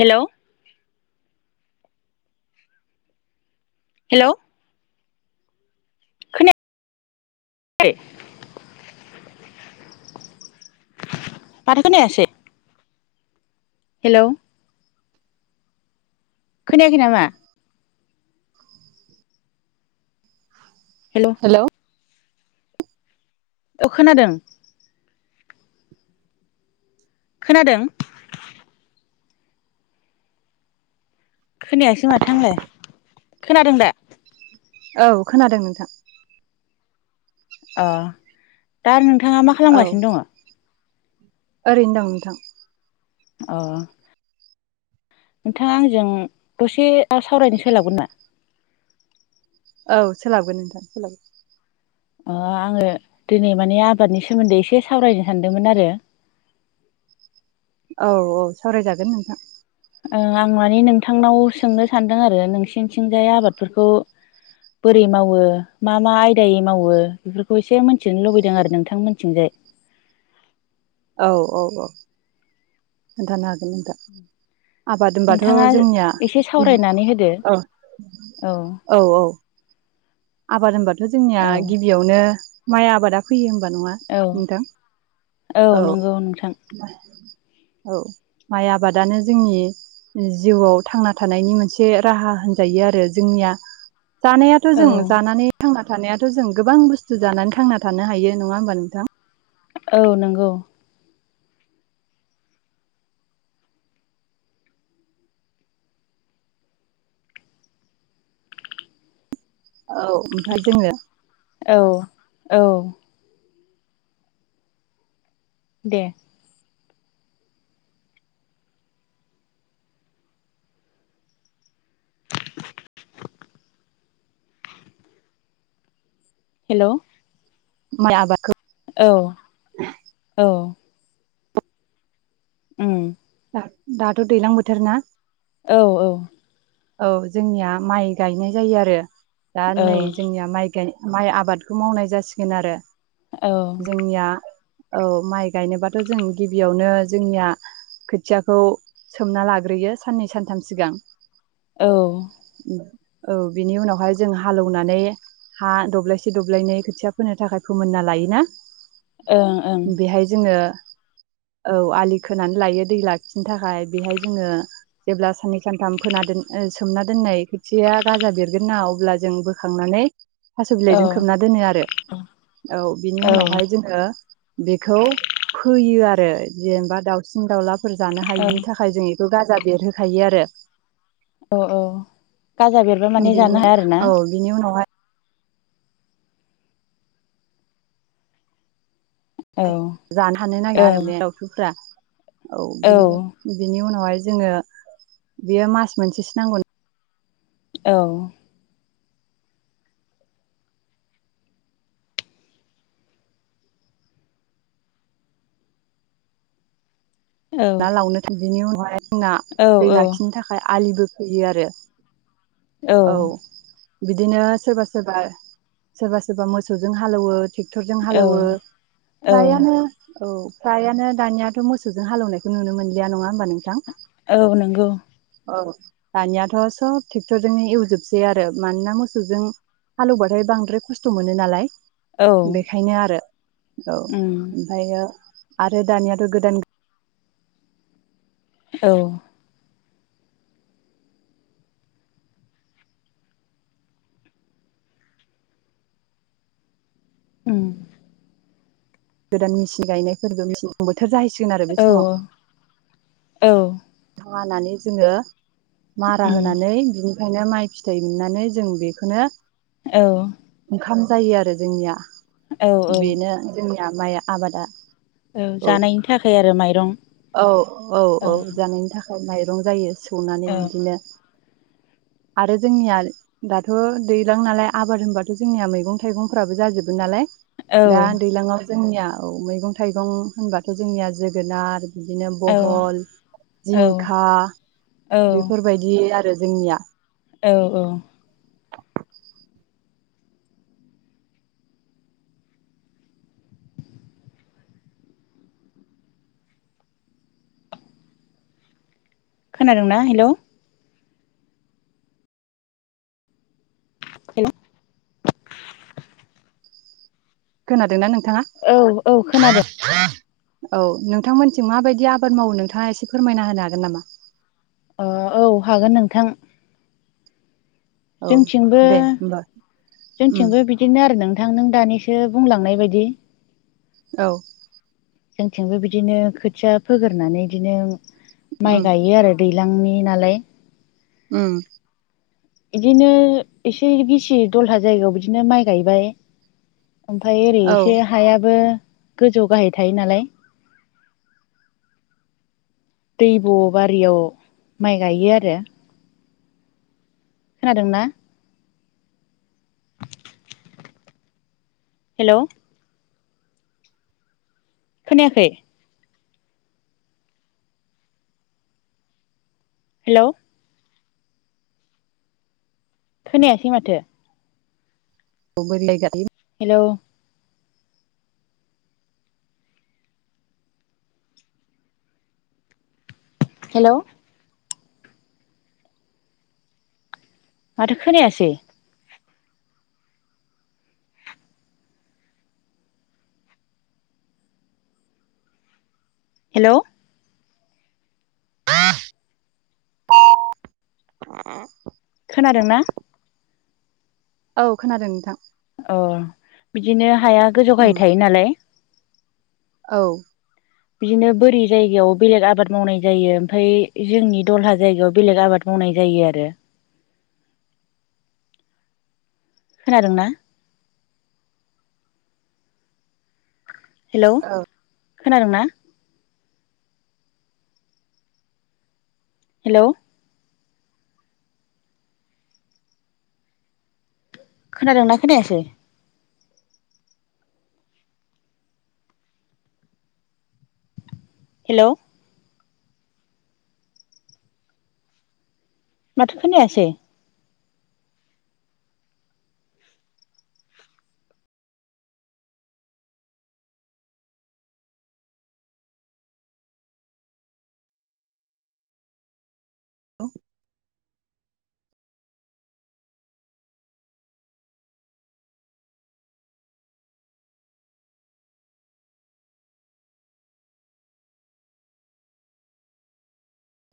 हेल' hello खोनाया खै? माथो खोनायासै! हेल' खोनायाखै नामा? हेलौ हेल' ओ खोनादों। खोनादों। खोनायासै माथोआंलाय खोनादों दा? औ खोनादों नोंथां। अह दा नोंथाङा मा औ खालामगासिनो दङ'? ओरैनो दं नोंथां। अह नोंथाङा आंजों दसे सावरायनो सोलाबगोन ना? औ सोलाबगोन नोंथां सोलाबगोन। ओ आङो दिनै माने आबादनि सोमोन्दै एसे सावरायनो सानदोंमोन आरो। [inaudible] औ औ सावरायजागोन नोंथां। आं माने नोंथांनाव सोंनो सानदों आरो नोंसिनिथिंजाय आबादफोरखौ बोरै मावो मा मा आयदायै मावो बेफोरखौ एसे मिथिनो लुबैदों आरो नोंथां मोनथिंजाय [inaudible] औ औ औ। खोनथानो हागोन नोंथां। आबाद होनबाथ' नोंथाङा जोंनिया एसे सावरायनानै होदो औ औ औ औ आबाद होनबाथ' जोंनिया औ गिबियावनो माइ आबादा फैयो। नङा औ नोंथां औ। नंगौ नोंथां औ माइ आबादानो जोंनि जिउआव थांना थानायनि मोनसे राहा होनजायो आरो जोंनिया। जानायाथ' औ जों जानानै थांना थानायाथ' जों गोबां बुस्थु जानानै थांना थानो हायो नङा होमबा नोंथां? औ नंगौ। औ ओमफ्राय जोङो औ औ। दे। [inaudible] हेलौ। माइ आबादखौ औ औ। उम। दा दाथ' दैलां बोथोर ना। औ औ। औ जोंनिया माइ गायनाय जायो आरो दा औ नै जोंनिया माइ गाय माइ आबादखौ मावनाय जासिगोन आरो औ जोंनिया। औ माइ गायनोबाथ' जों गिबियावनो जोंनिया खोथियाखौ सोमना लाग्रोयो साननै सानथाम सिगां। औ। औ बिनि उनावहाय जों हालौनानै हा दब्लायसे दब्लायनै खोथिया फोनो थाखाय फोमोनना लायोना। औ बेहाय जोङो औ आलि खोनानै लायो दै लाखिनो थाखाय बेहाय जोङो जेब्ला साननै सानथाम फोना दोन सोमना दोननाय खोथिया गाजा बेरगोन ना अब्ला जों बोखांनानै थास' बिलाइजों खोबना दोनो आरो औ बिनि उनावहाय जोङो बेखौ फोयो आरो जेनेबा दाावसिन दाउलाफोर जानो हायिनि थाखाय जोंङो बेखौ गाजा बेरहोखायो आरो। औ औ गाजा बेरबा [inaudible] माने जानो बिनि हाया आरोना औ बिनि उनावहाय औ हाय जानो हानो नाङा औ आरो बे दावथुफ्रा औ बिनि उनावहाय जोङो बेयो मास मोनसेसो नांगौ। औ। औ ना लावनो थों बिनि उनावाय जोंना दै औ लाखिनो थाखाय आलिबो खोयो आरो। औ। बिदिनो सोरबा सोरबा सोरबा सोरबा मोसौजों हालौवो। ट्रेक्टरजों औ हालौवो औ फ्रायानो औ फ्रायानो दानियाथ' मोसौजों हालौनाय बे नुनो मोनलिया नङा होनबा नोंथां। औ नंगौ। औ दानियाथ' सब ट्रेक्टरजों एवजोबसै आरो मानोना मोसौजों हालौबाथाय बांद्राय खस्थ' मोनो नालाय औ बेखायनो आरो औ उम ओमफायो आरो दानियाथ' गोदान औ। उम। गोदान मेचिन गायनायफोरबो मेसें बोथोर जाहैसिगोन आरो बे औ समाव। औ हानानै जोङो मारा उम होनानै बिनि खायनो माइ फिथाइ मोननानै जों बेखौनो औ। ओंखाम जायो आरो जोंनिया औ औ बेनो जोंनिया माइ आबादा। औ जानायनि थाखाय आरो माइरं औ औ औ। जानायनि थाखाय माइरं जायो सौनानै औ बिदिनो [unintelligible] आरो जोंनिया दाथ' दैलां नालाय आबाद होनबाथ' जोंनिया मैगं थाइगंफ्राबो जाजोबो नालाय औ दा दैलाङाव जोंनिया औ मैगं थाइगं होनबाथ' जोंनिया जोगोनार, बिदिनो बहल औ जिंखा औ बेफोरबायदि बे आरो जोंनिया। औ औ। खोनादोंना हेलौ हेल खोनादोंना नोंथाङा? औ औ खोनादों औ नोंथांमोनसिम माबायदि आबाद मावो नोंथाङा एसे फोरमायना होनो हागोन नामा? अ औ हागोन नोंथां। औ जोंथिंबो दे होमबा उम जोंथिंबो बिदिनो आरो नोंथां थां नों दानिसो बुंलांनाय बायदि औ। जोंथिंबो बिदिनो खोथिया फोगोरनानै बिदिनो माइ उम गायो आरो दै दैलांनि नालाय उम। बिदिनो एसे गिसि दलहा जायगायाव बिदिनो माइ गायबाय ओमफ्राय ओरै औ एसे हायाबो गोजौ गाहाय थायो नालाय दै ब' बारियाव माइ गायो आरो। खोनादोंना? हेलौ खोनायाखै? हेलौ खोनायासै माथो? [unintelligible] हेलौ हेलौ माथो खोनायासै? हेलौ [unintelligible] खोनादों ना? औ खोनादों नोंथां। अ बिदिनो हाया गोजौ गाहाय उम थायो नालाय औ। बिदिनो बोरि जायगायाव बेलेग आबाद मावनाय जायो ओमफाय जोंनि दलहा जायगायाव बेलेग आबाद मावनाय मावनाय जायो आरो। खोनादोंना? हेलौ खोनादोंना? हेलौ खोनादोंना खोनायासै? हेलौ माथो खोनायासै औे